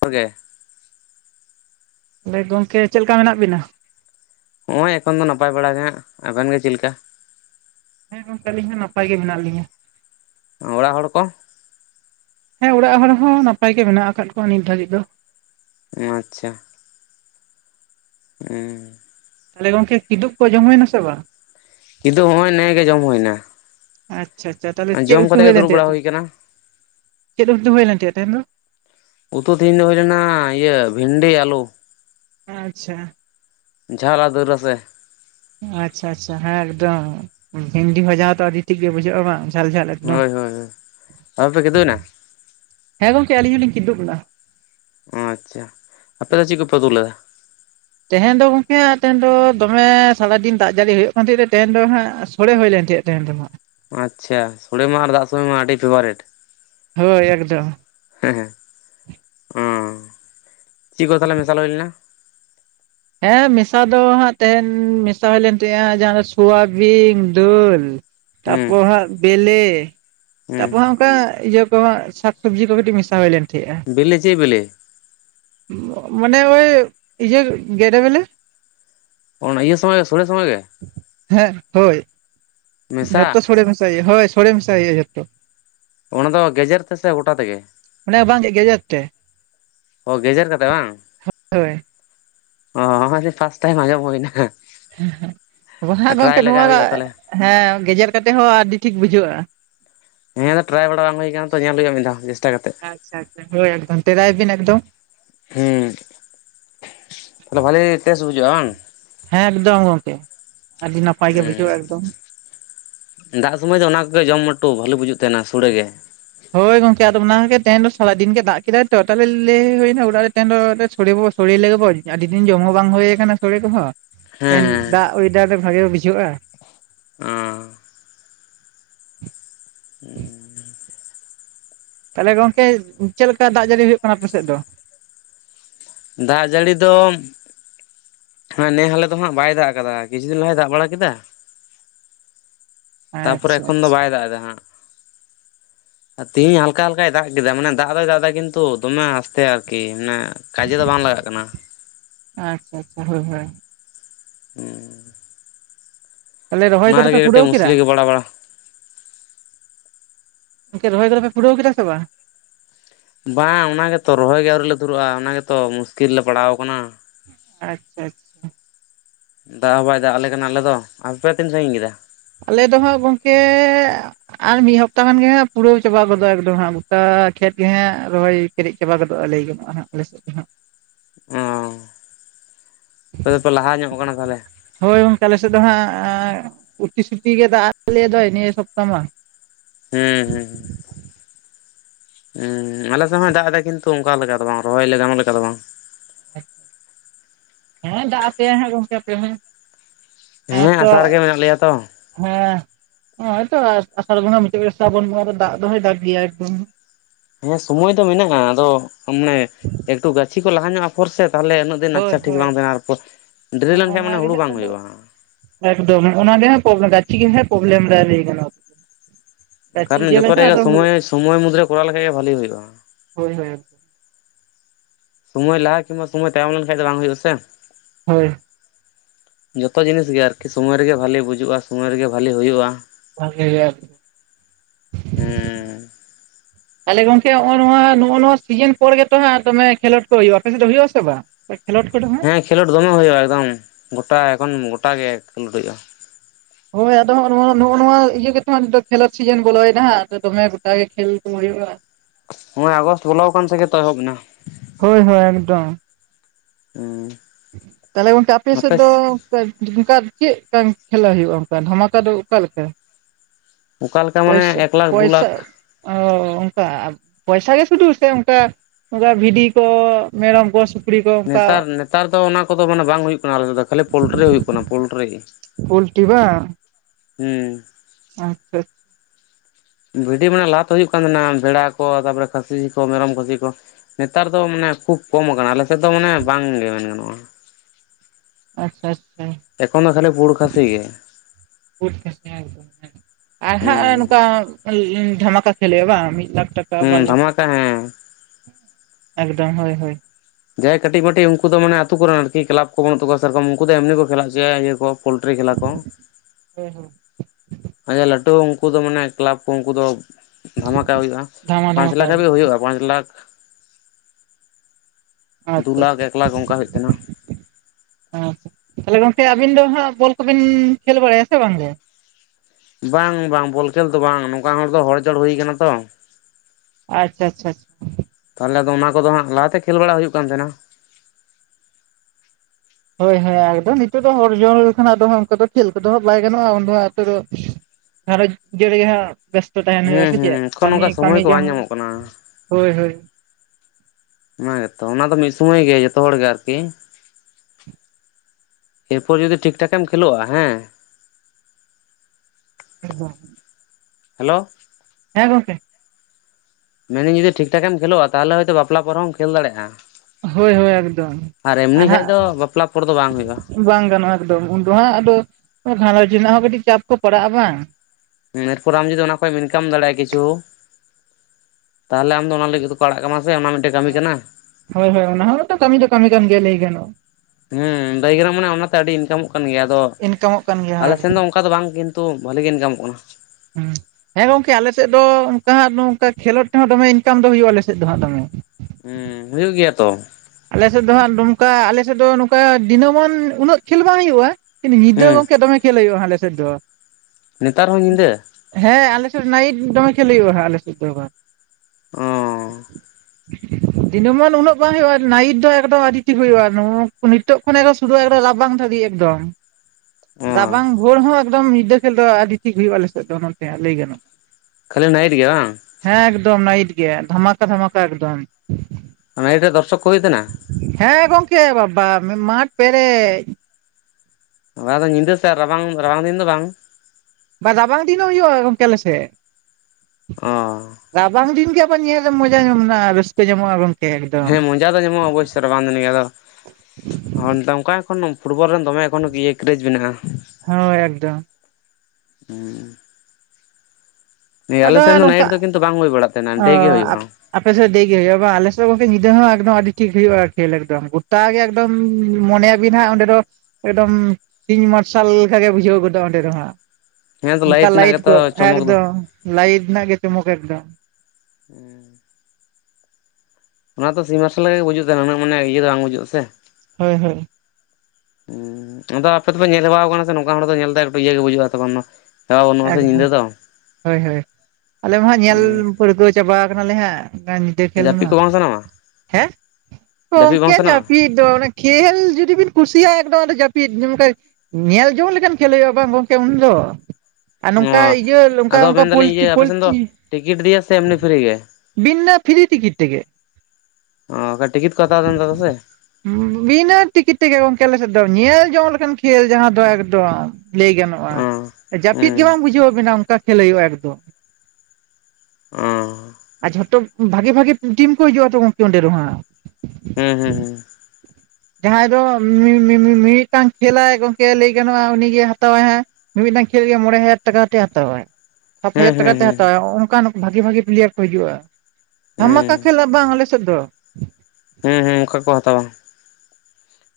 ᱠᱚ ᱜᱮ ᱞᱮ ᱜᱚᱝᱠᱮ ᱪᱮᱫ ᱞᱮᱠᱟ ᱢᱮᱱᱟᱜ ᱵᱤᱱᱟ? ᱱᱚᱜᱼᱭ ᱮᱠᱷᱚᱱ ᱫᱚ ᱱᱟᱯᱟᱭ ᱵᱟᱲᱟ ᱜᱮᱦᱟᱸᱜ, ᱟᱵᱮᱱ ᱜᱮ ᱪᱮᱜ ᱞᱮᱠᱟ? ᱦᱮᱸ ᱜᱚᱝᱠᱮ ᱟᱹᱞᱤᱧ ᱦᱚᱸ ᱱᱟᱯᱟᱭ ᱜᱮ ᱢᱮᱱᱟᱜ ᱞᱤᱧᱟᱹ᱾ ᱚᱸᱚᱲᱟᱜ ᱦᱚᱲ ᱠᱚ ᱦᱮᱸ ᱚᱲᱟᱜ ᱦᱚᱲ ᱦᱚᱸ ᱱᱟᱯᱟᱭ ᱜᱮ ᱢᱮᱱᱟᱜ ᱟᱠᱟᱫ ᱠᱚᱣᱟ ᱱᱤᱛ ᱫᱷᱵᱤᱡ ᱫᱚ᱾ ᱟᱪᱪᱷᱟ ᱩᱸ ᱛᱟᱦᱞᱮ ᱜᱚᱝᱠᱮ ᱠᱤᱫᱩᱵ ᱠᱚ ᱡᱚᱢ ᱦᱩᱭᱮᱱᱟ ᱥᱮ ᱵᱟᱝ? ᱠᱤᱫᱩᱜ ᱱᱚᱜᱼᱚᱭ ᱱᱮ ᱜᱮ ᱡᱚᱢ ᱦᱩᱭ ᱱᱟ ᱟᱪᱪᱷᱟ ᱟᱪᱪᱷᱟ ᱛᱟᱦᱚᱞᱮ ᱪᱮᱫ ᱩᱛᱩ ᱦᱩᱭᱞᱮᱱ ᱫᱩᱲᱩᱵ ᱵᱟᱲᱟ ᱛᱟᱦᱮᱸᱫ ᱦᱩᱭ ᱟᱠᱟᱱᱟ [inaudible] ᱪᱮᱫ ᱩᱛᱩ ᱦᱩᱭᱞᱮᱱ ᱛᱟᱦᱮᱸᱫ ᱛᱮᱦᱮᱱ ᱫᱚ ᱩᱛᱩ ᱛᱤᱦᱤᱱ ᱫᱚ ᱦᱩᱭ ᱞᱮᱱᱟ ᱤᱭᱟᱹ ᱵᱷᱤᱱᱰᱤ ᱟᱞᱩ ᱟ ᱪᱷᱟ ᱡᱷᱟᱞ ᱟᱨ ᱫᱟᱹᱞ ᱨᱟᱹᱥᱮ ᱟᱪᱪᱷᱟ ᱟᱪᱪᱷᱟ ᱦᱮᱸ ᱮᱠᱫᱚᱢ ᱵᱷᱤᱱᱰᱤ ᱵᱷᱟᱡᱟ ᱦᱚᱛᱚ ᱟᱹᱰᱤ ᱴᱷᱤᱠ ᱜᱮ ᱵᱩᱡᱷᱟᱹᱜᱼᱟ ᱵᱟᱝ ᱡᱷᱟᱞ ᱡᱷᱟᱞ ᱮᱠᱫᱚᱢ ᱦᱳᱭ ᱦᱳᱭ [inaudible] ᱠᱤᱫᱩᱜ ᱮᱱᱟ ᱦᱮᱸ ᱜᱚᱢᱠᱮ ᱟᱹᱞᱤᱧ ᱦᱚᱸᱞᱤᱧ ᱠᱤᱫᱩᱵᱱᱟ ᱟᱪᱪᱷᱟ ᱟᱯᱮ ᱫᱚ ᱪᱮᱫ ᱠᱚᱯᱮᱚᱫᱩᱞᱟ ᱛᱮᱦᱮᱱ ᱫᱚ ᱜᱚᱝᱠᱮ ᱟ ᱴᱦᱮᱧ ᱫᱚᱢᱮ ᱥᱟᱨᱟᱫᱤᱱ ᱫᱟᱜ ᱡᱟᱹᱨᱤ ᱦᱩᱭᱩᱜ ᱠᱟᱱ ᱛᱟᱦᱮᱸ ᱛᱮᱦᱮᱱ ᱫᱚ ᱦᱟᱸᱜ ᱥᱚᱲᱮ ᱦᱩᱭ ᱞᱮᱱ ᱛᱟᱦᱮᱸᱜ [inaudible] ᱟᱪᱪᱷᱟ ᱥᱳᱲᱮ ᱢᱟ ᱨᱟᱜ ᱥᱚᱢᱚᱭ ᱢᱟ ᱟᱹᱰᱤ ᱯᱷᱮᱵᱟᱨᱮᱴ ᱦᱳᱭ ᱮᱠᱫᱚᱢ ᱦᱮᱸ ᱦᱮᱸ ᱚ ᱪᱤᱫ ᱠᱚ ᱛᱟᱦᱚᱞᱮ ᱢᱮᱥᱟᱞ ᱦᱩᱭ ᱞᱮᱱᱟ ᱦᱮᱸ ᱢᱮᱥᱟ ᱫᱚ ᱦᱟᱸᱜ ᱛᱮᱦᱮᱱ ᱢᱮᱥᱟ ᱦᱩᱭᱞᱮᱱ ᱛᱟᱦᱮᱸᱼᱟ ᱡᱟᱦᱟᱸ ᱫᱚ ᱥᱚᱣᱟᱵᱤᱱ ᱫᱟᱹᱞ ᱦᱩᱸ ᱛᱟᱯᱚᱨ ᱦᱟᱸᱜ ᱵᱮᱞᱮ ᱦᱩᱸ ᱛᱟᱯᱚᱨ [inaudible] [inaudible] ᱤᱭᱟᱹ ᱠᱚ ᱦᱟᱜ ᱥᱟᱠᱥᱚᱵᱽᱡᱤ ᱠᱚ ᱠᱟᱹᱴᱤᱡ ᱢᱮᱥᱟ ᱦᱩᱭ ᱞᱮᱱ ᱛᱟᱦᱤᱸᱜᱼᱟ ᱵᱮᱹᱞᱮ ᱪᱮ ᱵᱮᱹᱞᱮ ᱢᱟᱱᱮ ᱳᱭ ᱤᱭᱟᱹ ᱜᱮᱰᱮ ᱵᱮᱹᱞᱮ ᱚᱱᱟ ᱤᱭᱟᱹ ᱥᱚᱢᱚᱭ ᱜᱮ ᱥᱚᱲᱮ ᱥᱚᱢᱚᱭ ᱜᱮ ᱢᱮᱥᱟ ᱡᱷᱚᱛᱛᱚ ᱥᱚᱲᱮ ᱢᱮᱥᱟᱭ ᱦᱳᱭ ᱥᱚᱲᱮ ᱢᱮᱥᱟᱭ ᱳᱭ ᱡᱚᱛᱛᱚ ᱚᱱᱟ ᱫᱚ ᱜᱮᱡᱮᱨ ᱛᱮ ᱥᱮ ᱜᱚᱴᱟ ᱛᱮᱜᱮ ᱚᱱᱮ ᱵᱟᱝ ᱜᱮ ᱜᱮᱡᱮᱨ ᱛᱮ ᱚ ᱜᱮᱡᱮᱨ ᱠᱟᱛᱮ ᱵᱟᱝ ᱦᱳᱭ ᱚ ᱚᱱᱟ ᱜᱮ ᱯᱷᱟᱹᱥᱴᱟᱭᱤᱢ ᱟᱡᱚᱢ ᱦᱩᱭ ᱱᱟ ᱦᱮᱸ [inaudible] ᱜᱚᱝᱠᱮ ᱱᱚᱣᱟ ᱦᱩᱭᱩᱜᱼᱟ ᱛᱟᱦᱚᱞᱮ ᱦᱮᱸ ᱜᱮᱡᱮᱨ ᱠᱟᱛᱮ ᱦᱚᱸ ᱟᱹᱰᱤ ᱴᱷᱤᱠ ᱵᱩᱡᱷᱟᱹᱜᱼᱟ ᱦᱮᱸ ᱫᱚ ᱴᱨᱟᱭ ᱵᱟᱲᱟ ᱵᱟᱝ ᱦᱩᱭ ᱠᱟᱱᱟ ᱛᱚ ᱧᱮᱞ ᱦᱩᱭᱩᱜᱼᱟ ᱢᱤᱫ ᱫᱷᱟ ᱪᱮᱥᱴᱟ ᱠᱟᱛᱮᱜ ᱟᱪᱪᱷᱟ ᱟᱪᱪᱷᱟ ᱦᱳᱭ ᱮᱠᱫᱚᱢ ᱴᱮᱨᱟᱭ ᱵᱤᱱ ᱮᱠᱫᱚᱢ ᱦᱮᱸ [inaudible] ᱵᱷᱟᱜᱤ ᱜᱮ ᱴᱮᱥ ᱵᱩᱡᱷᱟᱹᱜᱼᱟ ᱵᱟᱝ ᱦᱮᱸ ᱮᱠᱫᱚᱢ ᱜᱚᱝᱠᱮ ᱟᱹᱰᱤ ᱱᱟᱯᱟᱭ ᱜᱮ ᱵᱩᱡᱷᱟᱹ-ᱟ ᱮᱠᱫᱚᱢ ᱫᱟᱜ ᱥᱚᱢᱚᱭ ᱫᱚ ᱚᱱᱟ ᱠᱚᱜᱮ ᱡᱚᱢ ᱦᱚᱴᱩ ᱵᱷᱟᱹᱞᱤ ᱵᱩᱡᱩᱜ ᱛᱟᱦᱮᱱᱟ ᱥᱚᱲᱮ ᱜᱮ [inaudible] ᱥᱚᱲᱮ ᱵᱚ ᱥᱚᱲᱮ ᱞᱮᱜᱮ ᱵᱚ ᱟᱹᱰᱤ ᱫᱤᱱ ᱡᱚᱢ ᱦᱚᱸ ᱵᱟᱝ ᱦᱩᱭ ᱠᱟᱱᱟ ᱥᱚᱲᱮ ᱠᱚᱦᱚᱸ ᱱ ᱦᱮᱸ ᱫᱟᱜ ᱚᱭᱮᱫᱟᱨ ᱨᱮ ᱵᱷᱟᱜᱮ ᱵᱩᱡᱷᱟᱹᱣᱚᱜᱼᱟ [inaudible] ᱛᱟᱞᱦᱮ ᱜᱚᱢᱠᱮ ᱪᱮᱫ ᱞᱮᱠᱟ ᱫᱟᱜ ᱡᱟᱹᱲᱤ ᱦᱩᱭᱩᱜ ᱠᱟᱱᱟ ᱟᱯᱮ ᱥᱮᱫ ᱫᱚ ᱫᱟᱜ ᱡᱟᱹᱲᱤ ᱫᱚ ᱦᱮᱸ ᱱᱮ ᱦᱟᱞᱮ ᱫᱚ ᱦᱟᱸᱜ ᱵᱟᱭ ᱫᱟᱜ ᱠᱟᱫᱟ ᱠᱤᱪᱷᱩ ᱫᱤᱱ ᱞᱟᱦᱟᱭ ᱫᱟᱜ ᱵᱟᱲᱟ ᱠᱮᱫᱟ ᱛᱟᱯᱚᱨᱮ ᱟᱪᱪᱷᱟ ᱮᱠᱷᱚᱱ ᱫᱚ ᱟᱪᱪᱷᱟ ᱵᱟᱭ ᱫᱟᱜ ᱮᱫᱟ ᱦᱟᱸᱜ ᱛᱤᱦᱤᱧ ᱦᱟᱞᱠᱟ ᱦᱟᱞᱠᱟᱭ ᱫᱟᱜ ᱠᱮᱫᱟ ᱢᱟᱱᱮ ᱫᱟᱜ ᱫᱚᱭ ᱫᱟᱜ ᱫᱟ ᱠᱤᱱᱛᱩ ᱫᱚᱢᱮ ᱟᱥᱛᱮ ᱟᱨᱠᱤ [inaudible] ᱠᱟᱡᱮ ᱫᱚ ᱵᱟᱝ ᱞᱟᱜᱟᱜ ᱠᱟᱱᱟ ᱟᱪᱪᱷᱟ ᱟᱪᱪᱷᱟ ᱦᱳᱭ ᱦᱳᱭ ᱩᱸ ᱛᱟᱞᱦᱮ ᱨᱚᱦᱚᱭ ᱠᱚᱫᱚ ᱨᱮᱜᱮ ᱯᱮ ᱠᱟᱹᱴᱤᱡ ᱯᱩᱨᱟᱹᱣ ᱠᱮᱫᱟ? ᱢᱩᱥᱞᱤ ᱜᱮ ᱵᱟᱲᱟ ᱵᱟᱲᱟ ᱜᱚᱝᱠᱮ ᱨᱚᱦᱚᱭ ᱠᱚᱫᱚ ᱯᱮ ᱯᱩᱨᱟᱹᱣ ᱠᱮᱫᱟ ᱥᱮ ᱵᱟᱝ? ᱵᱟᱝ ᱚᱱᱟ ᱜᱮᱛᱚ ᱨᱚᱦᱚᱭ ᱜᱮ ᱟᱹᱣᱨᱤ ᱞᱮ ᱫᱷᱩᱨᱟᱹᱜᱼᱟ ᱚᱱᱟ ᱜᱮᱛᱚ ᱢᱩᱥᱠᱤᱞ ᱞᱮ ᱯᱟᱲᱟᱣ ᱠᱟᱱᱟ᱾ ᱟᱪᱪᱷᱟ ᱟᱪ ᱫᱟᱜ ᱦᱚᱸ ᱵᱟᱭ ᱫᱟᱜ ᱟᱞᱮ ᱠᱟᱱᱟ ᱟᱞᱮ ᱫᱚ, ᱟᱯᱮ ᱛᱤᱱ ᱥᱟᱺᱜᱤᱧ ᱠᱮᱫᱟ? ᱟᱞᱮ ᱫᱚ ᱦᱟᱸᱜ ᱜᱚᱢᱠᱮ ᱟᱨ ᱢᱤᱜ ᱦᱟᱯᱛᱟ ᱠᱷᱟᱱᱜᱮ ᱦᱟᱸᱜ ᱯᱩᱨᱟᱹᱣ ᱪᱟᱵᱟ ᱜᱚᱫᱚᱜ ᱮᱠᱫᱚᱢ ᱦᱟᱸᱜ ᱜᱚᱴᱟ ᱠᱷᱮᱛ ᱜᱮ ᱦᱟᱸᱜ ᱨᱚᱦᱚᱭ ᱯᱮᱨᱤᱡ ᱪᱟᱵᱟ ᱜᱚᱫᱚᱜ ᱞᱟᱹᱭ ᱜᱟᱱᱚᱜᱼᱟ ᱦᱟᱸᱜ ᱟᱞᱮ ᱥᱮᱜ ᱫᱚ ᱦᱟᱸᱜ᱾ ᱟᱯᱮ ᱫᱚ ᱯᱮ ᱞᱟᱦᱟ ᱧᱚᱜ ᱠᱟᱱᱟ ᱛᱟᱦᱞᱮ? ᱦᱳᱭ ᱜᱚᱝᱠᱮ ᱟᱞᱮᱥᱮᱫ ᱫᱚ ᱦᱟᱸᱜ ᱩᱛᱤ ᱥᱩᱴᱤ ᱜᱮ ᱫᱟᱜ ᱟᱞᱮ ᱫᱚ ᱱᱤᱭᱟᱹ ᱥᱚᱯᱛᱟᱢᱟ᱾ ᱦᱩᱸ ᱦᱩᱸ ᱦᱸᱩ ᱚᱸ ᱟᱞᱮ ᱥᱮᱫ ᱦᱚᱸ ᱫᱟᱜ ᱮ ᱠᱤᱱᱛᱩ ᱚᱝᱠᱟ ᱞᱮᱠᱟ ᱫᱚ ᱵᱟᱝ ᱨᱚᱦᱚᱭ ᱞᱮ ᱜᱟᱱᱚᱜ ᱞᱮᱠᱟ ᱫᱚ ᱵᱟᱝ᱾ ᱦᱮᱸ ᱫᱟᱜ ᱟᱯᱮᱭᱟᱭ ᱦᱟᱸᱜ ᱜᱚᱝᱠᱮ ᱟᱯᱮ ᱦᱚᱸ ᱦᱮᱸ ᱛᱚ ᱟᱥᱟ ᱨᱮᱜᱮ ᱢᱮᱱᱟᱜ ᱞᱮᱭᱟ ᱛᱚ᱾ ᱦᱮᱸ ᱦᱚᱸᱜᱼᱚᱭ ᱛᱚ ᱟᱥᱟᱲ ᱵᱚᱸᱜᱟ ᱢᱩᱪᱟᱹᱜ ᱥᱨᱟᱵᱚᱱ ᱵᱚᱸᱜᱟ ᱫᱟᱜ ᱫᱚ ᱦᱚᱸᱭ ᱫᱟᱜ ᱜᱮᱭᱟᱭ ᱛᱚ᱾ ᱦᱮᱸ ᱥᱚᱢᱚᱭ ᱫᱚ ᱢᱮᱱᱟᱜᱼᱟ ᱟᱫᱚ ᱢᱟᱱᱮ ᱮᱠᱴᱩ ᱜᱟᱹᱪᱷᱤ ᱠᱚ ᱞᱟᱦᱟ ᱧᱚᱜ ᱟᱯᱷᱚᱨ ᱥᱮ ᱛᱟᱦᱞᱮ ᱩᱱᱟᱹᱜ ᱫᱤᱱ ᱦᱳᱭ ᱟᱪᱪᱷᱟ ᱴᱷᱤᱠ ᱦᱳᱭ ᱵᱟᱝ ᱛᱟᱦᱮᱱᱟ ᱛᱟᱨᱯᱚᱨ ᱰᱨᱤ ᱦᱚᱜᱼᱚ ᱞᱮᱱᱠᱷᱟᱱ ᱢᱟᱱᱮ ᱱᱚᱣᱟ ᱜᱮ ᱦᱩᱲᱩ ᱦᱟᱸᱜ ᱵᱟᱝ ᱠᱚᱫᱚ ᱦᱩᱭᱩᱜᱼᱟ᱾ ᱮᱠᱫᱚᱢ ᱚᱱᱟᱜᱮ [unintelligible] ᱜᱟᱹᱪᱤ ᱜᱮ ᱦᱟᱜ ᱯᱚᱵᱞᱮᱢ ᱨᱮ ᱞᱟᱹᱭ ᱜᱟᱱᱚ ᱠᱟᱨᱚᱱ ᱡᱚᱛᱚ ᱨᱮ ᱥᱚᱢᱚᱭ ᱦᱳᱭ ᱥᱚᱢᱚᱭ ᱢᱩᱫᱽᱨᱮ ᱠᱚᱨᱟᱣ ᱞᱮᱠᱟᱱ ᱜᱮ ᱵᱷᱷᱟᱞᱤ ᱦᱩᱭᱩᱜᱼᱟ᱾ ᱦᱳᱭ ᱦᱳᱭ ᱥᱚᱢᱚᱭ ᱞᱟᱦᱟ ᱠᱤᱱᱵᱟ ᱥᱚᱢᱚᱭ ᱛᱟᱭᱚᱢ ᱞᱮᱱᱠᱷᱟᱱ ᱫᱚ ᱵᱟᱝ ᱦᱩᱭᱩᱜᱼᱟ ᱥᱮ᱾ ᱦᱳᱭ ᱡᱚᱛᱚ ᱡᱤᱱᱤᱥ ᱜᱮ ᱟᱨᱠᱤ ᱥᱳᱢᱳ ᱨᱮᱜᱮ ᱵᱷᱟᱞᱤ ᱵᱩᱡᱩᱜᱼᱟ ᱥᱳᱢᱚᱭ ᱨᱮᱜᱮ ᱵᱷᱟᱹᱞᱤ ᱦᱩᱭᱩᱜᱼᱟ᱾ ᱦᱩᱸ [unintelligible] ᱛᱟᱞᱮ ᱜᱚᱝᱠᱮ ᱱᱚᱜᱼᱚᱭ ᱱᱚᱣᱟ ᱱᱚᱜᱼᱚ ᱱᱚᱣᱟ ᱥᱤᱡᱤᱱ ᱯᱚᱨᱜᱮ ᱛᱚ ᱦᱟᱸᱜ ᱫᱚᱢᱮ ᱠᱷᱮᱞᱳᱰ ᱠᱚ ᱦᱩᱭᱩᱜᱼᱟ, ᱟᱯᱮᱥᱮᱜ ᱫᱚ ᱦᱩᱭᱩᱜᱼᱟ ᱥᱮ ᱵᱟᱝ? ᱳᱭ ᱠᱳᱭᱮᱰ ᱠᱚᱰᱚ ᱠᱚ ᱫᱚ ᱦᱟᱸᱜ᱾ ᱦᱮᱸ ᱠᱷᱮᱞᱳᱰ ᱫᱚᱢᱳ ᱦᱩᱭᱩᱜᱼᱟ ᱮᱠᱫᱚᱢ ᱜᱚᱴᱟ ᱮᱠᱷᱚᱱ ᱜᱚᱴᱟ ᱜᱮ ᱠᱷᱮᱞᱳᱰ ᱦᱩᱭᱩᱜᱼᱟ᱾ ᱦᱳᱭ ᱟᱫᱚ ᱱᱚᱜᱼ ᱱᱚᱣᱟ ᱱᱚᱜᱼᱚ ᱱᱚᱣᱟ ᱤᱭᱟᱹ ᱜᱮᱛᱮ ᱦᱟᱸᱜ ᱱᱤᱛᱚᱜ ᱠᱷᱮᱞᱳᱰ ᱥᱤᱡᱟᱱ ᱵᱚᱞᱚᱭᱱᱟ ᱦᱟᱸᱜ ᱟᱫᱚ ᱫᱚᱢᱮ ᱜᱚᱴᱟ ᱜᱮ ᱠᱷᱮᱞ ᱠᱚ ᱦᱩᱭᱩᱜᱼᱟ᱾ ᱱᱚᱜᱼᱚᱭ ᱟᱜᱚᱥᱴ ᱵᱚᱞᱚᱣ ᱠᱟᱱ ᱛᱮ ᱜᱮ ᱛᱚ ᱮᱦᱚᱵᱱᱟ᱾ ᱦᱳᱭ ᱦᱳᱭ ᱮᱠᱰᱚᱢ ᱦᱩᱸ ᱛᱟᱦᱞᱮ ᱜᱚᱱᱠᱮ ᱟᱯᱮ ᱥᱮᱫ ᱫᱚ ᱚᱱᱠᱟ ᱪᱮᱜᱠᱟ ᱠᱟᱱ ᱠᱷᱮᱞᱟ ᱦᱩᱭᱩᱜᱼᱟ ᱚᱱᱠᱟ ᱰᱷᱟᱢᱟᱠᱟ ᱫᱚ ᱚᱠᱟᱞᱮᱠᱟ? ᱚᱠᱟ ᱞᱮᱠᱟ ᱢᱟᱱᱮ ᱯᱚᱭᱥᱮ ᱮᱠ ᱞᱟᱠᱷ ᱫᱩ ᱯᱚᱭᱥᱟ ᱞᱟᱠᱷ ᱚᱸ ᱚᱝᱠᱟ ᱯᱚᱭᱥᱟ ᱜᱮ ᱥᱩᱫᱩ ᱥᱮ ᱚᱝᱠᱟ ᱚᱝᱠᱟ ᱵᱷᱤᱰᱤ ᱠᱚ ᱢᱮᱨᱚᱢ ᱠᱚ ᱥᱩᱠᱨᱤ ᱠᱚ ᱚᱝᱠᱟ ᱱᱮᱛᱟᱨ ᱱᱮᱛᱟᱨ ᱫᱚ ᱚᱱᱟ ᱠᱚ ᱫᱚ ᱢᱟᱱᱮ ᱵᱟᱝ ᱦᱩᱭᱩᱜ ᱠᱟᱱᱟ ᱟᱞᱮ ᱥᱮᱜ ᱫᱚ ᱠᱷᱟᱹᱞᱤ ᱯᱩᱞᱴᱨᱤ ᱦᱩᱭᱩᱜ ᱠᱟᱱᱟ ᱯᱩᱞᱴᱨᱤ᱾ ᱯᱩᱞᱴᱤ ᱵᱟᱸ ᱦᱩᱸ ᱟᱪᱪᱷᱟ ᱵᱷᱤᱰᱤ ᱢᱟᱱᱮ ᱞᱟᱦᱟᱛᱮ ᱦᱩᱭᱩᱜ ᱠᱟᱱ ᱛᱟᱦᱮᱱᱟ ᱵᱷᱮᱲᱟ ᱠᱚ ᱛᱟᱯᱚᱨᱮ ᱠᱷᱟᱹᱥᱤ ᱠᱚ ᱢᱮᱨᱚᱢ ᱠᱷᱟᱹᱥᱤ ᱠᱚ᱾ ᱱᱮᱛᱟᱨ ᱫᱚ ᱢᱟᱱᱮ ᱠᱷᱩᱵ ᱠᱚᱢ ᱟᱠᱟᱱᱟ ᱟᱞᱮ ᱥᱮᱫ ᱫᱚ ᱢᱟᱱᱮ ᱵᱟᱝ ᱜᱮ ᱢᱮᱱ ᱜᱟᱱᱚᱜᱼᱟ᱾ ᱟᱪᱪᱷᱟ ᱟᱪᱪᱷᱟ ᱮᱠᱷᱚᱱ ᱠᱷᱟᱹᱞᱤ ᱯᱳᱲ ᱠᱷᱟᱥᱤ ᱜᱮ᱾ [unintelligible] ᱟᱨ ᱦᱩᱸ ᱦᱟᱸᱜ ᱱᱚᱝᱠᱟ [unintelligible] ᱫᱷᱟᱢᱟᱠᱟ ᱠᱷᱮᱞᱮ ᱦᱳᱭᱳᱜᱼᱟ ᱵᱟᱝ ᱢᱤᱫ ᱞᱟᱠᱷ ᱴᱟᱠᱟ ᱵᱟᱨ ᱦᱩᱸ ᱞᱟᱠᱷ ᱫᱷᱟᱢᱟᱠᱟ ᱴᱟᱠᱟ? ᱦᱮᱸ ᱮᱠᱫᱚᱢ ᱦᱳᱭ ᱦᱳᱭ ᱡᱟᱦᱟᱸᱮᱭ ᱠᱟᱹᱴᱤᱡ ᱢᱟᱹᱴᱤᱡ ᱩᱝᱠᱩ ᱫᱚ ᱢᱟᱱᱮ ᱟᱛᱳ ᱠᱚᱨᱮᱱ ᱟᱨᱠᱤ ᱠᱞᱟᱵᱽ ᱠᱚ ᱵᱟᱹᱱᱩᱜ ᱛᱟᱠᱣᱟ ᱥᱮᱨᱚᱠᱚᱢ ᱩᱝᱠᱩ ᱫᱚ ᱮᱢᱱᱤ ᱠᱚ ᱠᱷᱮᱞᱟ ᱚᱪᱚᱭᱟ ᱤᱭᱟᱹ ᱠᱚ ᱯᱩᱞᱴᱨᱤ ᱠᱷᱮᱞᱟ ᱠᱚ᱾ ᱦᱮᱸ ᱦᱮᱸ ᱟᱪᱪᱷᱟ ᱞᱟᱹᱴᱩ ᱩᱱᱠᱩ ᱫᱚ ᱢᱟᱱᱮ ᱠᱞᱟᱵᱽ ᱠᱚ ᱩᱱᱠᱩ ᱫᱚ ᱫᱷᱟᱢᱟᱠᱟ ᱦᱩᱭᱩᱜᱼᱟ ᱫᱷᱟᱢᱟ ᱯᱟᱸᱪ ᱫᱷᱟᱢᱟ ᱠᱟ ᱞᱟᱠᱷ ᱦᱟᱹᱵᱤᱡ ᱮᱠᱫᱚᱢ ᱦᱩᱭᱩᱜᱼᱟ ᱯᱟᱸᱪ ᱞᱟᱠᱷ ᱫᱩ ᱟᱪᱪᱷᱟ ᱟᱪᱪᱷᱟ ᱞᱟᱠᱷ ᱸᱸ ᱮᱠ ᱞᱟᱠᱷ ᱚᱱᱠᱟ ᱦᱩᱭᱩᱜ ᱛᱟᱦᱮᱱᱟ ᱟᱷᱟ ᱛᱟᱦᱚᱞᱮ ᱜᱚᱝᱠᱮ ᱟᱹᱵᱤᱱ ᱫᱚ ᱦᱟᱸᱜ ᱵᱚᱞ ᱠᱚᱵᱤᱱ ᱠᱷᱮᱞ ᱵᱟᱲᱟᱭᱟ ᱥᱮ ᱵᱟᱝ ᱜᱮ ᱵᱟᱝ ᱵᱟᱝ ᱵᱚᱞ ᱠᱷᱮᱞ ᱫᱚ ᱵᱟᱝ ᱱᱚᱝ ᱠᱟᱱ ᱦᱚᱲ ᱫᱚ ᱦᱚᱲ ᱡᱚᱲ ᱦᱩᱭ ᱟᱠᱟᱱᱟ ᱛᱚ ᱟᱼᱪᱪᱷᱟ ᱪᱷᱟ ᱪᱷᱟ ᱛᱟᱦᱚᱞᱮ ᱫᱚ ᱚᱱᱟ ᱠᱚ ᱫᱚ ᱦᱟᱸᱜ ᱞᱟᱦᱟᱛᱮ ᱠᱷᱮᱞ ᱵᱟᱲᱟ ᱦᱩᱭᱩᱜ ᱠᱟᱱ ᱛᱟᱦᱮᱱᱟ ᱦᱳᱭ ᱦᱳᱭ ᱟᱫᱚ ᱱᱤᱛᱚᱜ ᱫᱚ ᱦᱚᱲ ᱡᱚᱝ ᱠᱷᱟᱫᱚ ᱚᱱᱠᱟ ᱫᱚ ᱪᱮᱫ ᱞᱮᱠᱟ ᱫᱚ ᱦᱟᱸᱜ ᱵᱟᱭ ᱜᱟᱱᱚᱜᱼᱟ ᱩᱱᱛᱳ ᱫᱚ ᱛᱟᱨ ᱡᱤ ᱦ ᱵᱮᱥᱛᱚ ᱛᱟᱦᱮᱱ ᱦᱩᱭᱩᱜᱼᱟ ᱦᱩᱸ ᱥᱮ ᱦᱩᱸ ᱪᱮᱫ ᱮᱠᱷᱚᱱ ᱠᱟᱹᱢᱤ ᱚᱱᱠᱟ ᱠᱟᱹᱢᱤ ᱥᱚᱢᱚᱭ ᱠᱚ ᱡᱚᱱ ᱵᱟᱝ ᱧᱟᱢᱚᱜ ᱠᱟᱱᱟ ᱦᱳᱭ ᱦᱳᱭ ᱚᱱᱟ ᱜᱮᱛᱚ ᱚᱱᱟ ᱫᱚ ᱢᱤᱫ ᱥᱳᱢᱚᱭ ᱜᱮ ᱡᱚᱛᱚ ᱦᱚᱲ ᱜᱮ ᱟᱨᱠᱤ ᱮᱨᱯᱚᱨ ᱡᱩᱫᱤ ᱴᱷᱤᱠ ᱴᱷᱟᱠᱮᱢ ᱠᱷᱮᱞᱳᱜ-ᱟ ᱦᱮᱸ [unintelligible] ᱦᱮᱞᱳ ᱦᱮᱸ ᱜᱚᱝᱠᱮ ᱢᱮᱱᱟᱹᱧ ᱡᱩᱤ ᱴᱷᱤᱠ ᱴᱷᱟᱠᱮᱢ ᱠᱷᱮᱞᱳᱜ-ᱟ, ᱛᱟᱦᱚᱞᱮ ᱦᱚᱭᱛᱚ ᱵᱟᱯᱞᱟ ᱯᱚᱨ ᱦᱚᱸᱢ ᱠᱷᱮᱞ ᱫᱟᱲᱭᱟᱜᱼᱟ ᱦᱳᱭ ᱦᱳᱭ ᱮᱠᱫᱚᱢ ᱟᱨ ᱮᱢᱱᱤ ᱠᱷᱟ ᱫᱚ ᱵᱟᱯᱞᱟ ᱯᱚᱨ ᱫᱚ ᱵᱟᱝ ᱦᱩᱭᱩᱜᱼᱟ ᱵᱟᱝ ᱜᱟᱱᱚᱜᱼᱟ ᱮᱠᱫᱚᱢ ᱩᱱ ᱫᱚ ᱦᱟᱸᱜ ᱟᱫᱚ ᱜᱷᱟᱨᱚᱸᱡᱽ ᱨᱮᱱᱟᱜ ᱦᱚᱸ ᱠᱟᱹᱴᱤᱡ ᱪᱟᱯ ᱠᱚ ᱯᱟᱲᱟᱜᱼᱟ ᱵᱟᱝ ᱮᱨᱯᱚᱨ ᱟᱢ ᱡᱩᱚᱫᱤ ᱚᱱᱟ ᱠᱷᱚᱱᱚ ᱮᱢ ᱤᱱᱠᱟᱢᱟᱲᱮᱭᱟᱜᱼᱟ ᱠᱤᱷᱩ ᱛᱟᱦᱚᱞᱮ ᱟᱢ ᱫᱚ ᱚᱱᱟ ᱞᱟᱹᱜᱤᱫ ᱫᱚᱠᱚ ᱟᱲᱟᱜ ᱠᱟᱢᱟ ᱥᱮ ᱚᱱᱟ ᱢᱤᱫᱴᱮᱱ ᱠᱟᱹᱢᱤ ᱠᱟᱱᱟ ᱦᱳᱭ ᱦᱳᱭ ᱚᱱᱟ ᱦᱚᱸᱛᱚ ᱠᱟᱹᱢᱤ ᱫᱚ ᱠᱟᱹᱢᱤ ᱠᱟᱱ ᱜᱮᱭᱟ ᱞᱟᱹᱭ ᱜᱟᱱᱚᱜ ᱦᱮᱸ ᱞᱟᱹᱭᱜᱟᱱᱚᱜ-ᱟ ᱢᱟᱱᱮ ᱚᱱᱟᱛᱮ ᱟᱹᱰᱤ ᱤᱱᱠᱟᱢᱚᱜ ᱠᱟᱱ ᱜᱮᱭᱟ ᱟᱫᱚ ᱤᱱᱠᱟᱢᱚᱜ ᱠᱟᱱ ᱜᱮᱭᱟ ᱦᱮ ᱟᱞᱮ ᱥᱮᱱ ᱫᱚ ᱚᱱᱠᱟ ᱫᱚ ᱵᱟᱝ ᱠᱤᱱᱛᱩ ᱵᱷᱟᱹᱞᱤ ᱜᱮ ᱤᱱᱠᱟᱢᱚᱜ ᱠᱟᱱᱟ ᱦᱩ ᱦᱮᱸ ᱜᱚᱝᱠᱮ ᱟᱞᱮ ᱥᱮᱫ ᱫᱚ ᱚᱱᱠᱟ ᱦᱜ ᱱᱚᱝᱠᱟ ᱠᱷᱮᱞᱳᱰ ᱛᱮᱦᱚᱸ ᱫᱚᱢᱮ ᱤᱱᱠᱟᱢ ᱫᱚ ᱦᱩᱭᱩᱜᱼᱟ ᱟᱞᱮ ᱥᱮᱫ ᱫᱚᱜ ᱫᱚᱢᱮ ᱦᱩᱸ ᱦᱩᱭᱩᱜ ᱜᱮᱭᱟ ᱛᱚ ᱟᱞᱮ ᱥᱮᱫ ᱫᱚ ᱦᱟᱜ ᱱᱚᱝᱠᱟ ᱟᱞᱮ ᱥᱮᱫ ᱫᱚ ᱱᱚᱝᱠᱟ ᱫᱤᱱᱟᱹᱢᱟᱱ ᱩᱱᱟᱹᱜ ᱠᱷᱮᱞ ᱵᱟᱝ ᱦᱩᱭᱩᱜᱼᱟ ᱧᱤᱫᱟᱹ ᱦᱩᱸ ᱜᱚᱢᱠᱮ ᱫᱚᱢᱮ ᱠᱷᱮᱞ ᱦᱩᱭᱩᱜᱼᱟ ᱟᱞᱮ ᱥᱮᱫ ᱫᱚ ᱱᱮᱛᱟᱨ ᱦᱚᱸ ᱧᱤᱫᱟᱹ ᱦᱮᱸ ᱟᱞᱮᱥᱮᱫ ᱱᱟᱭᱤᱴ ᱫᱚᱢᱮ ᱠᱷᱮᱞ ᱦᱩᱭᱩᱜᱼᱟ ᱦᱟᱜ ᱟᱞᱮᱥᱮᱫ ᱫᱚ ᱟᱵᱟᱨ ᱚ ᱫᱤᱱᱟᱹ ᱢᱟᱱ ᱩᱱᱟᱹᱜ ᱵᱟᱝ ᱦᱩᱭᱩᱜᱼᱟ ᱱᱟᱭᱤᱴ ᱫᱚ ᱮᱠᱫᱚᱢ ᱟᱰᱤ ᱴᱷᱤᱠ ᱦᱩᱭᱩᱜᱼᱟ ᱱᱤᱛᱚᱜ ᱠᱷᱚᱱ ᱥᱩᱨᱩ ᱮᱠᱫᱚᱢ ᱨᱟᱵᱟᱝ ᱫᱷᱟᱵᱤᱡ ᱮᱠᱫᱚᱢ ᱚ ᱨᱟᱵᱟᱝ ᱵᱷᱳᱨ ᱦᱚᱸ ᱮᱠᱫᱚᱢ ᱧᱤᱫᱟᱹ ᱠᱷᱮᱞ ᱫᱚ ᱟᱹᱰᱤ ᱴᱷᱤᱠ ᱦᱩᱭᱩᱜᱼᱟ ᱟᱞᱮ ᱥᱮᱫ ᱫᱚ ᱱᱚᱛᱮ ᱞᱟᱹᱭ ᱜᱟᱱᱚᱜᱼᱟ ᱠᱷᱟᱞᱤ ᱱᱟᱭᱴ ᱜᱮ ᱵᱟᱝ ᱦᱮᱸ ᱮᱠᱫᱚᱢ ᱱᱟᱭᱤᱴ ᱜᱮ ᱫᱷᱟᱢᱟᱠᱟ ᱫᱷᱟᱢᱟᱠᱟ ᱮᱠᱫᱚᱢ ᱱᱟᱭᱴᱮ ᱨᱮ ᱫᱚᱨᱥᱚᱠ ᱠᱚ ᱦᱩᱭᱩᱜ ᱛᱟᱦᱮᱱᱟ ᱦᱮᱸ ᱜᱚᱝᱠᱮ ᱵᱟᱵᱵᱟ ᱢᱟᱴᱷ ᱯᱮᱨᱮᱡ ᱟᱱᱟ ᱫᱚ ᱧᱤᱫᱟᱹ ᱥᱮ ᱨᱟᱵᱟᱝ ᱨᱟᱵᱟᱝ ᱫᱤᱱ ᱫᱚ ᱵᱟᱝ ᱵᱟ ᱨᱟᱵᱟᱝ ᱫᱤᱱ ᱦᱚᱸ ᱦᱩᱭᱩᱜᱼᱟ ᱜᱚᱢᱠᱮ ᱟᱞᱮᱥᱮ ᱚ ᱨᱟᱵᱟᱝ ᱫᱤᱱ ᱜᱮ ᱧᱮᱞᱨᱮ ᱢᱚᱡᱟ ᱧᱟᱢᱚᱜ-ᱟ ᱨᱟᱹᱥᱠᱟᱹ ᱧᱟᱢᱚᱜᱼᱟ ᱮᱠᱫᱚᱢ ᱦᱮᱸ ᱢᱚᱡᱟ ᱫᱚ ᱧᱟᱢᱚᱜᱼᱟ ᱚᱵᱚᱥᱥᱳ ᱨᱟᱵᱟᱝ ᱫᱤᱱ ᱜᱮ ᱟᱫᱚ ᱯᱷᱩᱴᱵᱚᱞ ᱨᱮᱱ ᱫᱚᱢᱮ ᱦᱳᱭ ᱮᱠᱫᱚᱢ [unintelligible] ᱱᱤᱭᱟᱹ ᱟᱞᱮ ᱟᱫᱚ ᱥᱮᱱ ᱦᱟᱸᱜ ᱫᱚ ᱱᱚᱝᱠᱟ ᱱᱟᱭᱤᱴ ᱫᱚ ᱠᱤᱱᱛᱩ ᱵᱟᱝ ᱦᱩᱭ ᱵᱟᱲᱟᱜ ᱛᱟᱦᱮᱱᱟ ᱰᱮ ᱜᱮ ᱦᱩᱭᱩᱜᱼᱟ ᱟᱯᱮᱥᱮᱫ ᱰᱮ ᱜᱮ ᱦᱩᱭᱩᱜᱼᱟ ᱵᱟᱝ ᱟᱞᱮ ᱥᱮᱫ ᱜᱚᱝᱠᱮ ᱧᱤᱫᱟᱹ ᱦᱚᱸ ᱮᱠᱫᱚᱢ ᱟᱹᱰᱤ ᱴᱷᱤᱠ ᱦᱩᱭᱩᱜᱼᱟ ᱠᱷᱮᱞ ᱜᱚᱴᱟ ᱜᱮ ᱮᱠᱫᱚᱢ ᱮᱠᱫᱚᱢ ᱢᱚᱱᱮᱭᱟ ᱵᱤᱱ ᱦᱟᱸᱜ ᱚᱸᱰᱮ ᱫᱚ ᱮᱠᱫᱚᱢ ᱥᱤᱧ ᱢᱟᱨᱥᱟᱞ ᱞᱮᱠᱟᱜᱮ ᱵᱩᱡᱷᱟᱹᱣ ᱜᱚᱫᱚᱜ-ᱟ ᱚᱸᱰᱮ ᱫᱚ ᱦᱟᱜ ᱦᱮᱸ ᱛᱚ ᱚᱱᱠᱟ ᱨᱮᱱᱟᱜ ᱞᱟᱭᱤᱴ ᱠᱚ ᱜᱮᱛᱚ ᱪᱚᱢᱚᱠ ᱫᱚ ᱮᱠᱫᱚᱢ ᱞᱟᱭᱤᱴ ᱨᱮᱱᱟᱜ ᱜᱮ ᱪᱩᱢᱠ ᱮᱠᱫᱚᱢ [unintelligible] ᱚᱱᱟ ᱫᱚ ᱥᱤᱧᱢᱟᱨᱥᱟᱞ ᱞᱮᱠᱟᱜᱮ ᱵᱩᱡᱩᱜ ᱛᱟᱦᱮᱱᱟ ᱩᱱᱟᱹᱜ ᱢᱟᱱᱮ ᱤᱭᱟᱹ ᱫᱚ ᱵᱟᱝ ᱵᱩᱡᱷᱟᱜᱼᱟ ᱥᱮ ᱦᱳᱭ ᱦᱳᱭ ᱦᱩᱸ ᱟᱫᱚ ᱟᱯᱮ ᱫᱚᱚᱯᱮ ᱧᱮᱞ ᱦᱮᱣᱟ ᱟᱠᱟᱱᱟ ᱥᱮ ᱱᱚᱝᱠᱟ ᱦᱚᱲ ᱫᱚ ᱧᱮᱞ ᱛᱮ ᱤᱭᱟᱹ ᱜᱮ ᱵᱩᱡᱩᱜ-ᱟ ᱛᱚᱠᱷᱚᱱ ᱫᱚ ᱦᱮᱣᱟ ᱵᱟᱹᱱᱩᱜᱼᱟ ᱥᱮ ᱮᱠᱫᱚᱢ ᱧᱤᱫᱟᱹ ᱫᱚ ᱦᱳᱭ ᱦᱳᱭ ᱟᱞᱮ ᱢᱟ ᱦᱟᱜ ᱧᱮᱞ ᱯᱟᱹᱨᱠᱟᱹᱣ ᱪᱟᱵᱟ ᱠᱟᱱᱟᱞᱮ ᱦᱟᱸᱜ ᱧᱤᱫᱟᱹ ᱠᱷᱮᱞ ᱡᱟᱹᱯᱤᱫ ᱢᱟ ᱠᱚ ᱵᱟᱝ ᱥᱟᱱᱟᱣᱟ ᱦᱮᱸ ᱡᱟᱹᱯᱤᱫ ᱵᱟᱝ ᱜᱚᱝᱠᱮ ᱥᱟᱱᱟᱣᱟ ᱡᱟᱹᱯᱤᱫ ᱫᱚ ᱚᱱᱟ ᱠᱷᱮᱞ ᱡᱩᱫᱤ ᱵᱤᱱ ᱠᱩᱥᱤᱭᱟᱜ-ᱟ ᱮᱠᱫᱚᱢ ᱟᱫᱚ ᱡᱟᱹᱯᱤᱫ ᱱᱤᱝᱠᱟ ᱧᱮᱞ ᱡᱚᱝ ᱞᱮᱠᱟᱱ ᱠᱷᱮᱞ ᱦᱩᱭᱩᱜ-ᱟ ᱵᱟᱝ ᱜᱚᱝᱠᱮ ᱩᱱᱫᱚ ᱟᱨ ᱱᱚᱝᱠᱟ ᱚ ᱤᱭᱟᱹ ᱱᱚᱝᱠᱟ ᱟᱫᱚ ᱚᱝᱠᱟ ᱢᱮᱱᱫᱟᱞᱤᱧ ᱯᱳᱞᱴᱤ ᱤᱭᱟᱹ ᱟᱯᱮ ᱥᱮᱱ ᱫᱚ ᱯᱳᱞᱴᱤᱨᱤ ᱴᱤᱠᱤᱴ ᱫᱤᱭᱮ ᱥᱮ ᱮᱢᱱᱤ ᱯᱷᱤᱨᱤ ᱜᱮ ᱵᱤᱱᱱᱟᱹ ᱯᱷᱤᱨᱤ ᱴᱤᱠᱤᱴ ᱛᱮᱜᱮ ᱚ ᱴᱤᱠᱤᱴ ᱠᱚ ᱦᱟᱛᱟᱣ ᱫᱟ ᱱᱤᱛᱟᱨ ᱫᱚᱥᱮ ᱵᱤᱱᱟᱹ ᱴᱤᱠᱤᱴ ᱛᱮᱜᱮ ᱜᱚᱝᱠᱮ ᱟᱞᱮᱥᱮᱫ ᱫᱚ ᱧᱮᱞ ᱡᱚᱝ ᱞᱮᱠᱟᱱ ᱠᱷᱮᱞ ᱡᱟᱦᱟᱸ ᱫᱚ ᱮᱠᱫᱚᱢ ᱞᱟᱹᱭ ᱚ ᱜᱟᱱᱚᱜ-ᱟ ᱡᱟᱹᱯᱤᱫ ᱦᱩᱸ ᱜᱮ ᱵᱟᱝ ᱵᱩᱡᱷᱟᱹᱣ ᱵᱤᱱᱟ ᱚᱱᱠᱟ ᱠᱷᱮᱞ ᱦᱳᱭᱳᱜ-ᱟ ᱮᱠᱫᱚᱢ ᱚ ᱟᱨ ᱡᱷᱚᱛᱚ ᱵᱷᱟᱜᱮ ᱵᱷᱟᱜᱮ ᱴᱤᱢ ᱠᱚ ᱦᱤᱡᱩᱜ-ᱟ ᱛᱚ ᱜᱚᱝᱠᱮ ᱚᱸᱰᱮ ᱨᱮᱦᱚᱸ ᱦᱮᱸ ᱦᱩᱸ ᱦᱩᱸ ᱡᱟᱦᱟᱸᱭ ᱫᱚ ᱢᱤᱢᱤᱫᱴᱟᱝ ᱠᱷᱮᱞᱟᱭ ᱜᱚᱝᱠᱮ ᱞᱟᱹᱭ ᱜᱟᱱᱚᱜ-ᱟ ᱩᱱᱤᱜᱮ ᱦᱟᱛᱟᱣᱟᱭ ᱦᱟᱸᱜ ᱢᱤᱢᱤᱫᱟᱝ ᱠᱷᱮᱞ ᱜᱮ ᱢᱚᱬᱮ ᱦᱟᱡᱟᱨ ᱴᱟᱠᱟ ᱠᱟᱛᱮ ᱦᱟᱛᱟᱣᱟᱭ ᱥᱟᱛ ᱦᱩᱸ ᱦᱟᱡᱟᱨ ᱦᱩᱸ ᱴᱟᱠᱟᱛᱮ ᱦᱩᱸ ᱦᱟᱛᱟᱣᱟ ᱚᱱᱠᱟᱱ ᱵᱷᱟᱜᱤ ᱵᱷᱟᱜᱤ ᱯᱞᱮᱭᱟᱨ ᱠᱚ ᱦᱤᱡᱩᱜ-ᱟ ᱫᱷᱟᱢᱟᱠᱟ ᱦᱮᱸ ᱠᱷᱮᱞᱟ ᱵᱟᱝ ᱞᱮ ᱥᱮᱫ ᱫᱚ ᱦᱮᱸ ᱦᱮᱸ ᱚᱝᱠᱟ ᱠᱚ ᱦᱟᱛᱟᱣᱟ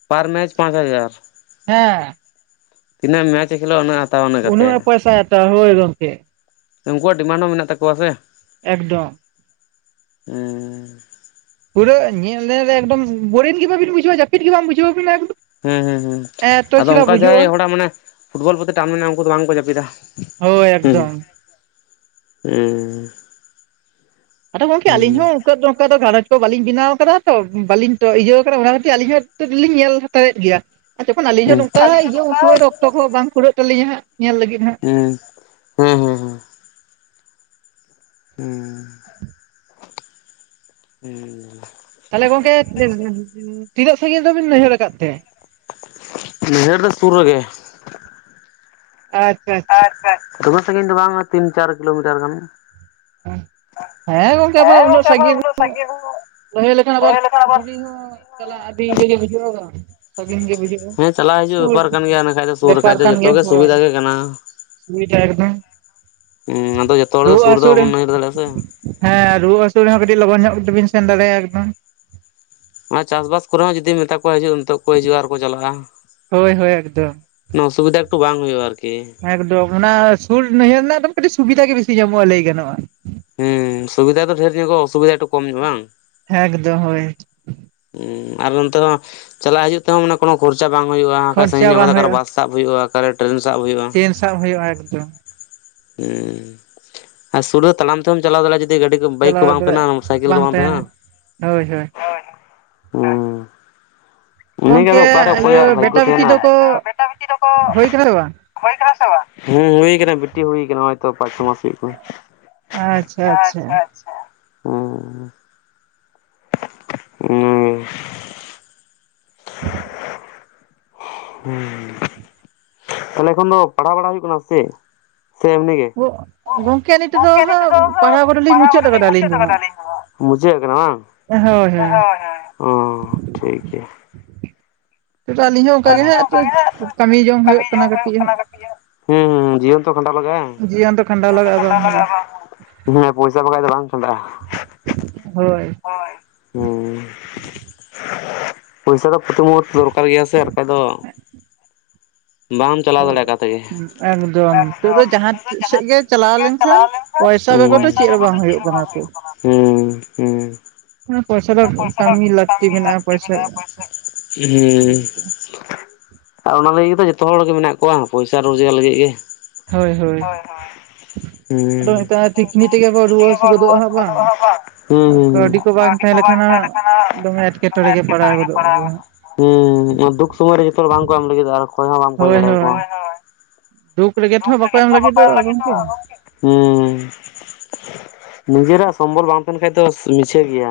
ᱯᱟᱨ ᱢᱮᱪ ᱯᱟᱸᱪ ᱦᱟᱡᱟᱨ ᱦᱮᱸ ᱛᱤᱱᱟᱹᱜ ᱢᱮᱪ ᱠᱷᱮᱞᱳᱜ-ᱟ ᱩᱱᱟᱹᱜ ᱦᱟᱛᱟᱣᱟ ᱠᱟᱛᱮ ᱩᱱᱟᱹᱜ ᱮ ᱯᱚᱭᱥᱟ ᱮ ᱦᱟᱛᱟᱣᱟ ᱦᱳᱭ ᱜᱚᱢᱠᱮ ᱩᱱᱠᱩᱣᱟᱜ ᱰᱤᱢᱟᱱᱰ ᱦᱚᱸ ᱢᱮᱱᱟᱜ ᱛᱟᱠᱚᱣᱟ ᱥᱮ ᱮᱠᱫᱚᱢ ᱩᱸᱻ ᱯᱩᱨᱟᱹ ᱧᱮᱞ ᱧᱮᱞ ᱨᱮ ᱮᱠᱫᱚᱢ ᱵᱚᱨᱤᱱ ᱜᱮ ᱵᱟᱵᱤᱱ ᱵᱩᱡᱷᱟᱹᱣᱟ ᱡᱟᱹᱯᱤᱫ ᱜᱮ ᱵᱟᱝ ᱵᱩᱡᱷᱟᱹᱣ ᱵᱤᱱᱟ ᱮᱠ ᱦᱮᱸ ᱦᱮᱸ ᱦᱮᱸ ᱟᱫᱚ ᱚᱱᱠᱟ ᱡᱟᱦᱟᱸᱭ ᱦᱚᱲᱟᱜ ᱢᱟᱱᱮ ᱯᱷᱩᱴᱵᱚᱞ ᱯᱨᱚᱛᱤ ᱴᱟᱱ ᱢᱮᱱᱟᱜ ᱩᱱᱠᱩ ᱫᱚ ᱵᱟᱝ ᱠᱚ ᱡᱟᱹᱯᱤᱫᱟ ᱦᱳᱭ ᱦᱮᱸ ᱮᱠᱫᱚᱢ [unintelligible] ᱟᱫᱚ ᱜᱚᱢᱠᱮ ᱦᱮᱸ ᱟᱹᱞᱤᱧ ᱦᱚᱸ ᱛᱚᱜᱫᱚ ᱱᱚᱝᱠᱟ ᱫᱚ ᱜᱷᱟᱨᱚᱸᱡᱽ ᱠᱚ ᱵᱟᱹᱞᱤᱧ ᱵᱮᱱᱟᱣ ᱠᱟᱫᱟ ᱛᱚ ᱵᱟᱹᱞᱤᱧ ᱤᱭᱟᱹ ᱠᱟᱱᱟ ᱚᱱᱟ ᱠᱷᱟᱹᱛᱤᱨ ᱟᱹᱞᱤᱧ ᱦᱚᱸ ᱧᱮᱞ ᱦᱟᱛᱟᱨᱮᱫ ᱜᱮᱭᱟ ᱟᱨ ᱡᱚᱠᱷᱚᱱ ᱟᱹᱞᱤᱧ ᱦᱮᱸ ᱦᱚᱸ ᱱᱚᱝᱠᱟ ᱤᱭᱟᱹ ᱩᱱᱥᱚᱢᱚᱭ ᱚᱠᱛᱚ ᱠᱚ ᱵᱟᱝ ᱠᱩᱩᱨᱟᱹᱜ ᱛᱟᱹᱞᱤᱧᱟ ᱦᱟᱜ ᱧᱮᱞ ᱞᱟᱹᱜᱤᱫ ᱦᱟᱸᱜ ᱦᱩᱸ ᱦᱮᱸ ᱦᱮᱸ ᱦᱮᱸ ᱦᱮᱸ ᱛᱟᱦᱚᱞᱮ ᱜᱚᱝᱠᱮ ᱛᱤᱱᱟᱹᱜ ᱥᱟᱺᱜᱤᱧ ᱫᱚᱵᱤᱱ ᱱᱟᱹᱭᱦᱟᱹᱨ ᱟᱠᱟᱫ ᱛᱮ ᱱᱟᱹᱭᱦᱟᱹᱨ ᱫᱚ ᱥᱩᱨ ᱨᱮ ᱜᱮ ᱟᱪ ᱟᱪᱪᱷᱟ ᱫᱚᱢᱮ ᱥᱟᱺᱜᱤᱧ ᱫᱚ ᱵᱟᱝ ᱛᱤᱱ ᱪᱟᱨ ᱠᱤᱞᱳᱢᱤᱴᱟᱨ ᱜᱟᱱ ᱦᱮᱸ ᱜᱚᱝᱠᱮ ᱩᱱᱟᱹᱜ ᱟᱵᱟᱨ ᱥᱟᱺᱜᱤᱧ ᱩᱱᱟᱹᱜ ᱥᱟᱺᱜᱤᱧ ᱱᱟᱹᱭᱦᱟᱹᱨ ᱞᱮᱠᱷᱟᱱ ᱟᱵᱟᱨ ᱫᱤᱞᱤ ᱦᱚᱸ ᱪᱟᱞᱟᱜ ᱟᱹᱰᱤ ᱤᱭᱟᱹ ᱜᱮ ᱵᱩᱡᱩᱜ-ᱟ ᱥᱟᱺᱜᱤᱧ ᱜᱮ ᱵᱩᱡᱷᱟᱹᱜ-ᱟ ᱦᱮᱸ ᱪᱟᱞᱟᱜ ᱦᱤᱡᱩᱜ ᱥᱩᱨ ᱵᱮᱯᱟᱨ ᱠᱟᱱ ᱜᱮᱭᱟ ᱤᱱᱟᱹ ᱠᱷᱟᱡ ᱫᱚ ᱥᱩᱨ ᱵᱮᱯᱟᱨ ᱨᱮᱠᱷᱟᱡ ᱫᱚ ᱠᱟᱱ ᱡᱚᱛᱚ ᱜᱮᱭᱟ ᱜᱮ ᱦᱳᱭ ᱥᱩᱵᱤᱫᱷᱟ ᱜᱮ ᱠᱟᱱᱟ ᱥᱩᱵᱤᱫᱷᱟ ᱮᱠᱫᱚᱢ ᱦᱩᱸ ᱟᱫᱚ ᱡᱚᱛᱚ ᱦᱚᱲ ᱫᱚ ᱨᱩᱣᱟᱹᱜ ᱥᱩᱨ ᱨᱮ ᱫᱚ ᱦᱟᱹᱥᱩ ᱵᱟᱵᱚᱱ ᱱᱟᱹᱭᱦᱟᱹᱨ ᱫᱟᱲᱮ-ᱟᱥᱮ ᱦᱮᱸ ᱨᱩᱣᱟᱹ ᱦᱟᱹᱥᱩ ᱨᱮᱦᱚᱸ ᱠᱟᱹᱴᱤᱡ ᱞᱚᱜᱚᱱ ᱧᱚᱜ ᱛᱮᱵᱤᱱ ᱥᱮᱱ ᱫᱟᱲᱮᱭᱟᱜ-ᱟ ᱮᱠᱫᱚᱢ ᱟ ᱪᱟᱥᱵᱟᱥ ᱠᱚᱨᱮ ᱦᱚᱸ ᱡᱩᱫᱤᱢ ᱢᱮᱛᱟ ᱠᱚᱣᱟ ᱦᱤᱡᱩᱜ ᱱᱤᱛᱚᱜ ᱠᱚ ᱦᱤᱡᱩᱜ-ᱟ ᱟᱨ ᱠᱚ ᱪᱟᱞᱟᱜ-ᱟ ᱦᱳᱭ ᱦᱳᱭ ᱮᱠᱫᱚᱢ ᱚᱥᱩᱵᱤᱫᱷᱟ ᱮᱠᱴᱩ ᱵᱟᱝ ᱦᱩᱭᱩᱜ-ᱟ ᱟᱨᱠᱤ ᱮᱠᱫᱚᱢ ᱚᱱᱟ ᱥᱩᱨ ᱱᱟᱹᱭᱦᱟᱹᱨ ᱨᱮᱱᱟᱜ ᱠᱟᱹᱴᱤᱡ ᱥᱩᱵᱤᱫᱷᱟ ᱜᱮ ᱵᱮᱥᱤ ᱧᱟᱢᱚᱜ-ᱟ ᱞᱟᱹᱭ ᱜᱟᱱᱚᱜ-ᱟ ᱦᱩᱸ ᱥᱩᱵᱤᱫᱟ ᱰᱷᱮᱨ ᱧᱚᱜ-ᱟ ᱚᱥᱩᱵᱤᱫᱷᱟ ᱮᱠᱴᱩ ᱠᱚᱢ ᱧᱚᱜ ᱵᱟᱝ ᱦᱮᱸᱠᱫᱚᱢ ᱦᱳᱭ ᱦᱩᱸ ᱟᱨ ᱱᱚᱱᱛᱮ ᱦᱚᱸ ᱪᱟᱞᱟᱜ ᱦᱤᱡᱩᱜ ᱛᱮᱦᱚ ᱢᱟᱱᱮ ᱠᱚᱱᱚ ᱠᱷᱚᱨᱪᱟ ᱵᱟᱝ ᱦᱩᱭᱩᱜ-ᱟ ᱠᱷᱟᱡ ᱥᱟᱺᱜᱤᱧ ᱠᱷᱚᱨᱪᱟ ᱧᱚᱜ ᱵᱟᱝ ᱠᱟᱛᱮ ᱦᱩᱭᱩᱜᱼᱟ ᱵᱟᱥ ᱥᱟᱵ ᱦᱩᱭᱩᱜ-ᱟ ᱚᱠᱟᱨᱮ ᱴᱨᱮᱱ ᱥᱟᱵ ᱦᱩᱭᱩᱜ-ᱟ ᱪᱮᱱ ᱥᱟᱵ ᱦᱩᱭᱩᱜᱼᱟ ᱮᱠᱫᱚᱢ, ᱦᱩ ᱟᱨ ᱥᱩᱨᱟᱹ ᱛᱟᱲᱟᱢ ᱛᱮᱦᱚᱸᱢ ᱪᱟᱞᱟᱣ ᱫᱟᱲᱮᱭᱟᱜ ᱡᱩ ᱜᱟᱹᱰᱤ ᱠᱚ ᱵᱟᱭᱤᱠ ᱠᱚ ᱵᱟᱝ ᱛᱟᱦᱮᱸ ᱥᱟᱭᱠᱮᱞ ᱠᱚ ᱵᱟᱝ ᱛᱟᱦᱮᱱᱟ, ᱦᱳᱭ ᱦᱳᱭ ᱤᱱᱟᱹᱜ ᱜᱚᱝᱠᱮ ᱚᱠᱟᱨᱮ ᱤᱭᱟᱹ ᱚᱠᱚᱭᱟᱜ ᱵᱷᱟᱜᱚ ᱵᱮᱴᱟ ᱵᱤᱴᱤ ᱛᱟᱦᱮᱱᱟ [unintelligible] ᱫᱚᱠᱚ ᱦᱩᱭ ᱠᱟᱱᱟ ᱥᱮ ᱵᱟᱝ ᱦᱳᱭ ᱠᱟᱱᱟ ᱥᱮ ᱵᱟᱝ? ᱦᱩᱸ ᱦᱩᱭ ᱠᱟᱱᱟ ᱵᱤᱴᱤ ᱦᱩᱭ ᱚᱭᱛᱚ ᱯᱟᱸᱪ ᱪᱷᱚ ᱢᱟᱥ ᱦᱩᱭ ᱠᱟᱱᱟ᱾ ᱟᱪᱪᱷᱟ ᱟᱪᱪᱷᱟ ᱦᱩᱸ᱾ [inaudible] ᱦᱩᱸ ᱛᱟᱦᱚᱞᱮ ᱮᱠᱷᱚᱱ ᱫᱚ ᱯᱟᱲᱦᱟᱣ ᱵᱟᱲᱟ ᱦᱩᱭᱩᱜ ᱠᱟᱱᱟ ᱥᱮ? ᱮᱢᱱᱤ ᱜᱮ, ᱜᱚ ᱜᱚᱝᱠᱮ ᱱᱤᱛᱚᱜ ᱫᱚ ᱜᱚᱝᱠᱮ ᱟᱹᱞᱤᱧ ᱛᱮᱫᱚ ᱦᱟᱸᱜ ᱠᱚᱫᱚᱞᱤᱧ ᱯᱟᱲᱦᱟᱣ ᱢᱩᱪᱟᱹᱫ ᱠᱚᱫᱚ ᱞᱤᱧ ᱟᱠᱟᱫᱟ ᱟᱹᱞᱤᱧ ᱢᱩᱪᱟᱹᱫ ᱫᱚ ᱦᱟᱸᱜ ᱟᱠᱟᱫᱟᱞᱤᱧ ᱦᱚᱸ, ᱢᱩᱪᱟᱹᱫ ᱠᱟᱱᱟ ᱵᱟᱝ? ᱦᱳᱭ ᱦᱳᱭ ᱚ ᱴᱷᱤᱠ ᱜᱮᱭᱟ, ᱱᱤᱛᱚᱜ ᱫᱚ ᱟᱹᱞᱤᱧ ᱦᱚᱸ ᱚᱱᱠᱟ ᱜᱮ ᱠᱟᱹᱢᱤ ᱦᱟᱸᱜ ᱠᱟᱹᱢᱤ ᱦᱩᱭᱩᱜ ᱠᱟᱱᱟ ᱡᱚᱝ ᱠᱟᱹᱴᱤᱡ ᱦᱟᱸᱜ᱾ ᱦᱩᱭᱩᱜ ᱦᱮᱸ ᱡᱤᱭᱚᱱ ᱛᱚ ᱠᱷᱟᱸᱰᱟᱣ ᱞᱟᱜᱟᱭ᱾ ᱡᱤᱭᱚᱱ ᱫᱚ ᱠᱷᱟᱸᱰᱟᱣ ᱞᱟᱜᱟᱜᱼᱟ ᱵᱟᱝ ᱦᱮᱸ ᱯᱚᱭᱥᱟ ᱵᱟᱠᱷᱟᱡ ᱫᱚ ᱵᱟᱝ ᱠᱷᱟᱸᱰᱟᱜᱼᱟ᱾ ᱦᱳᱭ ᱦᱮᱸ ᱯᱚᱭᱥᱟ ᱫᱚ ᱯᱨᱚᱛᱤ ᱢᱩᱦᱩᱨᱛᱚ ᱫᱚᱨᱠᱟᱨ ᱜᱮᱭᱟ ᱥᱮ ᱵᱟᱠᱷᱟᱡ ᱫᱚ, ᱵᱟᱢ ᱪᱟᱞᱟᱣ ᱫᱟᱲᱮᱭᱟᱜ ᱚᱠᱟ ᱛᱮᱜᱮ᱾ ᱮᱠᱫᱚᱢ ᱱᱤᱛᱚᱜ ᱫᱚ ᱡᱟᱦᱟᱸ ᱥᱮᱫ ᱡᱟᱦᱟᱸ ᱜᱮ ᱥᱮᱫ ᱜᱮᱢ ᱪᱟᱞᱟᱣ ᱞᱮᱱᱠᱷᱟᱱ ᱯᱚᱭᱥᱟ ᱵᱮᱜᱚᱨ ᱫᱚ ᱦᱮᱸ ᱪᱮᱫ ᱦᱚᱸ ᱵᱟᱝ ᱦᱩᱭᱩᱜ ᱠᱟᱱᱟ ᱛᱚ ᱦᱮᱸ ᱦᱮᱸ ᱦᱮ ᱯᱚᱭᱥᱟ ᱯᱚᱭᱥᱟ ᱠᱟᱹᱢᱤ ᱞᱟᱹᱠᱛᱤ ᱠᱟᱱᱟ ᱯᱚᱭᱥᱟ ᱦᱮᱸ ᱟᱨ ᱚᱱᱟ ᱞᱟᱹᱜᱤᱫ ᱛᱮ ᱛᱚ ᱡᱚᱛᱚ ᱦᱚᱲ ᱜᱮ ᱢᱮᱱᱟᱜ ᱵᱟᱝ ᱯᱚᱭᱥᱟ ᱨᱳᱡᱽᱜᱟᱨ ᱞᱟᱹᱜᱤᱫ ᱜᱮ, ᱦᱳᱭ ᱦᱳᱭ ᱟᱫᱚ ᱱᱮᱛᱟᱨ ᱛᱤᱠᱱᱤ ᱛᱮᱜᱮ ᱵᱚ ᱨᱩᱣᱟᱹ ᱦᱟᱹᱥᱩ ᱜᱚᱫᱚᱜᱼᱟ ᱦᱟᱸᱜ ᱵᱟᱝ ᱦᱩᱸ ᱦᱩᱸ ᱠᱟᱹᱣᱰᱤ ᱠᱚ ᱛᱟᱦᱮᱸ ᱵᱟᱝ ᱞᱮᱠᱷᱟᱱ ᱛᱟᱦᱮᱸᱱ ᱦᱟᱸᱜ ᱫᱚᱢᱮ ᱠᱷᱟᱱ ᱯᱟᱲᱟᱣ ᱮᱴᱠᱮᱴᱚᱬᱮ ᱜᱮ ᱜᱚᱫᱚᱜ ᱯᱟᱲᱦᱟᱣ᱾ ᱟᱵᱚᱱ᱾ ᱦᱩᱸ ᱫᱩᱠ ᱥᱩᱢᱚᱭ ᱨᱮ ᱡᱚᱛᱚ ᱦᱚᱲ ᱵᱟᱝᱠᱚ ᱮᱢ ᱞᱟᱹᱜᱤᱫ ᱟᱨ ᱠᱷᱚᱭ ᱦᱚᱸ ᱵᱟᱢ ᱠᱷᱚᱭ ᱦᱳᱭ ᱫᱟᱲᱮᱭᱟᱠᱚᱣᱟ ᱦᱳᱭ ᱫᱩᱠ ᱨᱮᱜᱮᱡ ᱛᱚ ᱵᱟᱝ ᱠᱚ ᱮᱢ ᱞᱟᱹᱜᱤᱛᱚᱜ ᱟ ᱜᱚᱢᱠᱮ᱾ ᱦᱮᱸ ᱱᱤᱡᱮᱨᱟᱜ ᱥᱚᱢᱵᱚᱞ ᱵᱟᱝ ᱛᱟᱦᱮᱱ ᱠᱷᱟᱡ ᱫᱚ ᱢᱤᱪᱷᱟᱹ ᱜᱮᱭᱟ᱾